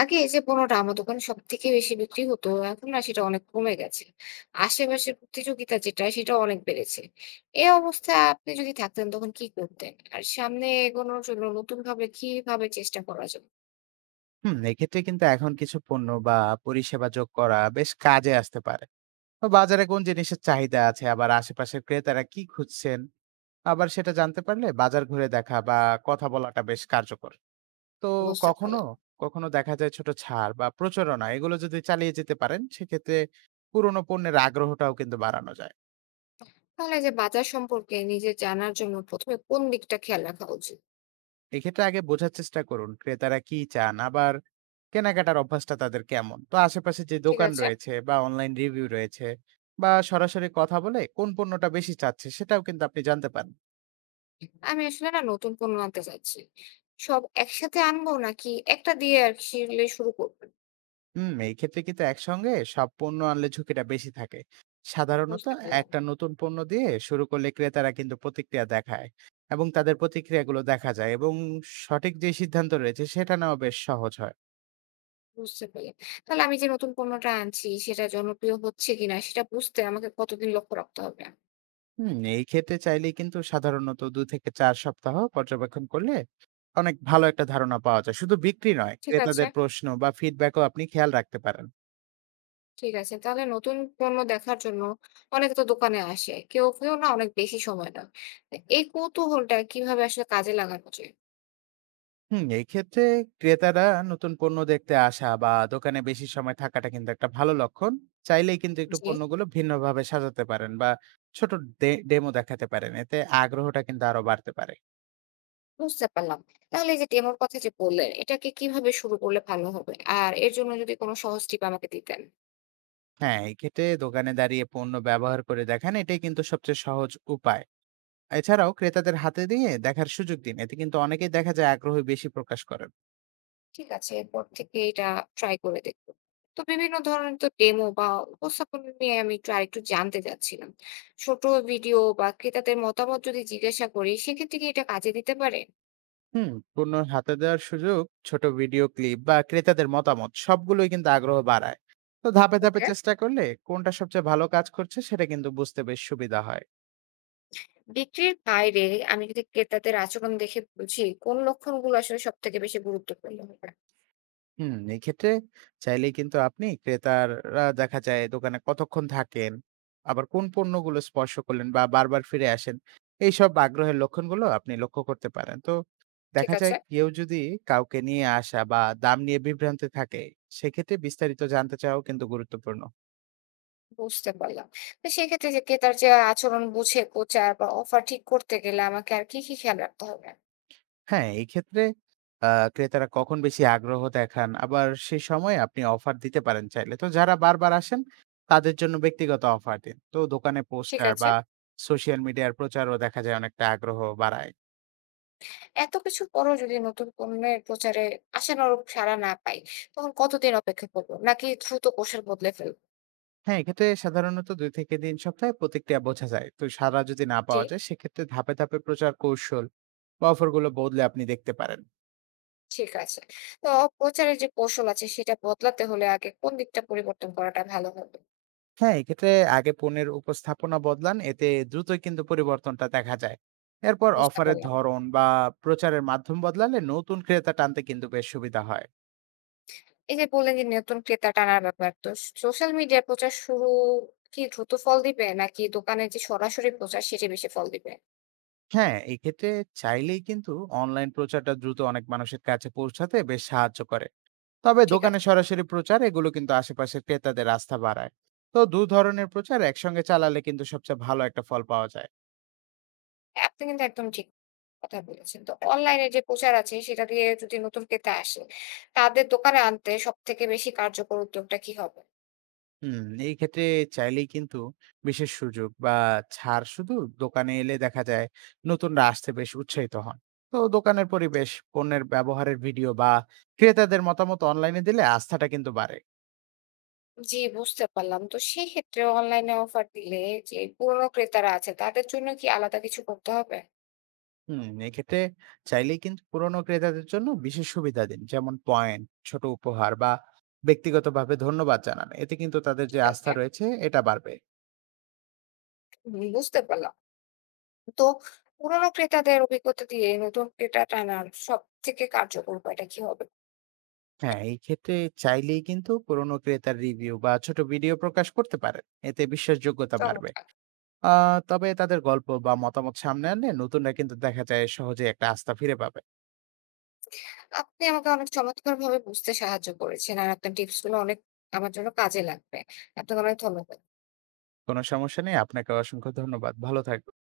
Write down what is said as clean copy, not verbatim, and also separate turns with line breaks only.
আগে যে পণ্যটা আমার দোকানে সবথেকে বেশি বিক্রি হতো, এখন না সেটা অনেক কমে গেছে। আশেপাশের প্রতিযোগিতা যেটা, সেটাও অনেক বেড়েছে। এ অবস্থায় আপনি যদি থাকতেন তখন কি করতেন? আর সামনে এগোনোর জন্য নতুনভাবে কিভাবে চেষ্টা করা যায়?
এক্ষেত্রে কিন্তু এখন কিছু পণ্য বা পরিষেবা যোগ করা বেশ কাজে আসতে পারে। তো বাজারে কোন জিনিসের চাহিদা আছে, আবার আশেপাশের ক্রেতারা কি খুঁজছেন, আবার সেটা জানতে পারলে বাজার ঘুরে দেখা বা কথা বলাটা বেশ কার্যকর। তো
বুঝতে
কখনো
পারলাম।
কখনো দেখা যায় ছোট ছাড় বা প্রচারণা এগুলো যদি চালিয়ে যেতে পারেন, সেক্ষেত্রে পুরোনো পণ্যের আগ্রহটাও কিন্তু বাড়ানো যায়।
তাহলে যে বাজার সম্পর্কে নিজের জানার জন্য ১ম এ কোন দিকটা খেয়াল রাখা উচিত?
এক্ষেত্রে আগে বোঝার চেষ্টা করুন ক্রেতারা কি চান, আবার কেনাকাটার অভ্যাসটা তাদের কেমন। তো আশেপাশে যে
ঠিক
দোকান
আছে?
রয়েছে বা অনলাইন রিভিউ রয়েছে বা সরাসরি কথা বলে কোন পণ্যটা বেশি চাচ্ছে সেটাও কিন্তু আপনি জানতে পারেন।
আমি আসলে না নতুন পণ্য আনতে চাচ্ছি। সব একসাথে আনবো নাকি একটা দিয়ে আসলে শুরু করব?
এই ক্ষেত্রে কিন্তু একসঙ্গে সব পণ্য আনলে ঝুঁকিটা বেশি থাকে সাধারণত।
বুঝতে পারলাম।
একটা নতুন পণ্য দিয়ে শুরু করলে ক্রেতারা কিন্তু প্রতিক্রিয়া দেখায়, এবং তাদের প্রতিক্রিয়াগুলো দেখা যায়, এবং সঠিক যে সিদ্ধান্ত রয়েছে সেটা নেওয়া বেশ সহজ হয়।
বুঝতে পারলাম। তাহলে আমি যে নতুন পণ্যটা আনছি সেটা জনপ্রিয় হচ্ছে কিনা সেটা বুঝতে আমাকে কতদিন লক্ষ্য রাখতে হবে?
এই ক্ষেত্রে চাইলে কিন্তু সাধারণত 2 থেকে 4 সপ্তাহ পর্যবেক্ষণ করলে অনেক ভালো একটা ধারণা পাওয়া যায়। শুধু বিক্রি নয়,
ঠিক আছে,
ক্রেতাদের প্রশ্ন বা ফিডব্যাকও আপনি খেয়াল রাখতে পারেন।
ঠিক আছে। তাহলে নতুন পণ্য দেখার জন্য অনেকে তো দোকানে আসে। কেউ, কেউ না অনেক বেশি সময় নেয়। তো এই কৌতূহলটা কিভাবে আসলে কাজে লাগানো যায়?
এই ক্ষেত্রে ক্রেতারা নতুন পণ্য দেখতে আসা বা দোকানে বেশি সময় থাকাটা কিন্তু একটা ভালো লক্ষণ। চাইলেই কিন্তু একটু
জি,
পণ্যগুলো ভিন্নভাবে সাজাতে পারেন বা ছোট ডেমো দেখাতে পারেন। এতে আগ্রহটা কিন্তু আরো বাড়তে পারে।
বুঝতে পারলাম। তাহলে এই যে ডেমোর কথা যে বললেন, এটাকে কিভাবে শুরু করলে ভালো হবে? আর এর জন্য যদি কোনো সহজ টিপ আমাকে দিতেন।
হ্যাঁ, এই ক্ষেত্রে দোকানে দাঁড়িয়ে পণ্য ব্যবহার করে দেখান, এটাই কিন্তু সবচেয়ে সহজ উপায়। এছাড়াও ক্রেতাদের হাতে দিয়ে দেখার সুযোগ দিন, এতে কিন্তু অনেকেই দেখা যায় আগ্রহ বেশি প্রকাশ করেন।
ঠিক আছে, এরপর থেকে এটা ট্রাই করে দেখব। তো বিভিন্ন ধরনের তো ডেমো বা উপস্থাপনা নিয়ে আমি একটু আরেকটু জানতে চাচ্ছিলাম। ছোট ভিডিও বা ক্রেতাদের মতামত যদি জিজ্ঞাসা করি, সেক্ষেত্রে কি এটা কাজে দিতে পারে?
পণ্য হাতে দেওয়ার সুযোগ, ছোট ভিডিও ক্লিপ বা ক্রেতাদের মতামত, সবগুলোই কিন্তু আগ্রহ বাড়ায়। তো ধাপে ধাপে
ওকে।
চেষ্টা করলে কোনটা সবচেয়ে ভালো কাজ করছে সেটা কিন্তু বুঝতে বেশ সুবিধা হয়।
বিক্রির বাইরে আমি যদি ক্রেতাদের আচরণ দেখে বুঝি কোন লক্ষণগুলো আসলে সব থেকে বেশি গুরুত্বপূর্ণ হবে।
এক্ষেত্রে চাইলেই কিন্তু আপনি ক্রেতারা দেখা যায় দোকানে কতক্ষণ থাকেন, আবার কোন পণ্যগুলো স্পর্শ করলেন বা বারবার ফিরে আসেন, এইসব আগ্রহের লক্ষণগুলো আপনি লক্ষ্য করতে পারেন। তো
ঠিক
দেখা যায়
আছে,
কেউ যদি কাউকে নিয়ে আসা বা দাম নিয়ে বিভ্রান্তি থাকে, সেক্ষেত্রে বিস্তারিত জানতে চাওয়াও কিন্তু গুরুত্বপূর্ণ।
বুঝতে পারলাম। তো সেক্ষেত্রে যে ক্রেতার যে আচরণ বুঝে প্রচার বা অফার ঠিক করতে গেলে আমাকে আর কি, কি খেয়াল রাখতে হবে?
হ্যাঁ, এক্ষেত্রে আ ক্রেতারা কখন বেশি আগ্রহ দেখান, আবার সে সময়ে আপনি অফার দিতে পারেন চাইলে। তো যারা বারবার আসেন, তাদের জন্য ব্যক্তিগত অফার দিন। তো দোকানে
ঠিক
পোস্টার
আছে।
বা সোশ্যাল মিডিয়ার প্রচারও দেখা যায় অনেকটা আগ্রহ বাড়ায়।
এত কিছুর পরেও যদি নতুন পণ্যের প্রচারে আশানুরূপ সাড়া না পাই, তখন কতদিন অপেক্ষা করব? নাকি দ্রুত কৌশল বদলে ফেলব?
হ্যাঁ, এক্ষেত্রে সাধারণত ২ থেকে ৩ সপ্তাহে প্রতিক্রিয়া বোঝা যায়। তো সাড়া যদি না
জি,
পাওয়া যায়, সেক্ষেত্রে ধাপে, ধাপে প্রচার কৌশল বা অফারগুলো বদলে আপনি দেখতে পারেন।
ঠিক আছে। তো প্রচারের যে কৌশল আছে সেটা বদলাতে হলে আগে কোন দিকটা পরিবর্তন করাটা ভালো হবে?
হ্যাঁ, এক্ষেত্রে আগে পণ্যের উপস্থাপনা বদলান, এতে দ্রুতই কিন্তু পরিবর্তনটা দেখা যায়। এরপর
বুঝতে
অফারের
পারলাম।
ধরন বা প্রচারের মাধ্যম বদলালে নতুন ক্রেতা টানতে কিন্তু বেশ সুবিধা হয়।
এই যে বললেন যে নতুন ক্রেতা টানার ব্যাপার, তো সোশ্যাল মিডিয়ায় প্রচার শুরু কি দ্রুত ফল দিবে? নাকি দোকানে যে সরাসরি প্রচার সেটি বেশি ফল দিবে?
হ্যাঁ, এক্ষেত্রে চাইলেই কিন্তু অনলাইন প্রচারটা দ্রুত অনেক মানুষের কাছে পৌঁছাতে বেশ সাহায্য করে। তবে
ঠিক
দোকানে
আছে।
সরাসরি প্রচার এগুলো কিন্তু আশেপাশের ক্রেতাদের আস্থা বাড়ায়। তো দু ধরনের প্রচার একসঙ্গে চালালে কিন্তু সবচেয়ে ভালো একটা ফল পাওয়া যায়।
হ্যাঁ, আপনি কিন্তু একদম ঠিক কথা বলেছেন। তো অনলাইনে যে প্রচার আছে সেটা দিয়ে যদি নতুন ক্রেতা আসে, তাদের দোকানে আনতে সবথেকে বেশি কার্যকর উদ্যোগটা কি হবে?
হুম, এই ক্ষেত্রে চাইলেই কিন্তু বিশেষ সুযোগ বা ছাড় শুধু দোকানে এলে দেখা যায় নতুনরা আসতে বেশ উৎসাহিত হন। তো দোকানের পরিবেশ, পণ্যের ব্যবহারের ভিডিও বা ক্রেতাদের মতামত অনলাইনে দিলে আস্থাটা কিন্তু বাড়ে।
জি, বুঝতে পারলাম। তো সেই ক্ষেত্রে অনলাইনে অফার দিলে যে পুরনো ক্রেতারা আছে তাদের জন্য কি আলাদা কিছু করতে হবে?
এক্ষেত্রে চাইলেই কিন্তু পুরনো ক্রেতাদের জন্য বিশেষ সুবিধা দিন, যেমন পয়েন্ট, ছোট উপহার বা ব্যক্তিগতভাবে ধন্যবাদ জানান, এতে কিন্তু তাদের যে
ঠিক
আস্থা
আছে।
রয়েছে এটা বাড়বে।
হুম, বুঝতে পারলাম। তো পুরনো ক্রেতাদের অভিজ্ঞতা দিয়ে নতুন ক্রেতা টানার সবথেকে কার্যকর উপায়টা কি হবে?
হ্যাঁ, এই ক্ষেত্রে চাইলেই কিন্তু পুরনো ক্রেতার রিভিউ বা ছোট ভিডিও প্রকাশ করতে পারেন, এতে বিশ্বাসযোগ্যতা বাড়বে।
চমৎকার।
আ তবে তাদের গল্প বা মতামত সামনে আনলে নতুনরা কিন্তু দেখা যায় সহজেই একটা আস্থা ফিরে পাবে।
আপনি আমাকে অনেক চমৎকারভাবে বুঝতে সাহায্য করেছেন। আর আপনার টিপস গুলো অনেক আমার জন্য কাজে লাগবে। আপনাকে অনেক ধন্যবাদ।
কোনো সমস্যা নেই। আপনাকে অসংখ্য ধন্যবাদ। ভালো থাকবেন।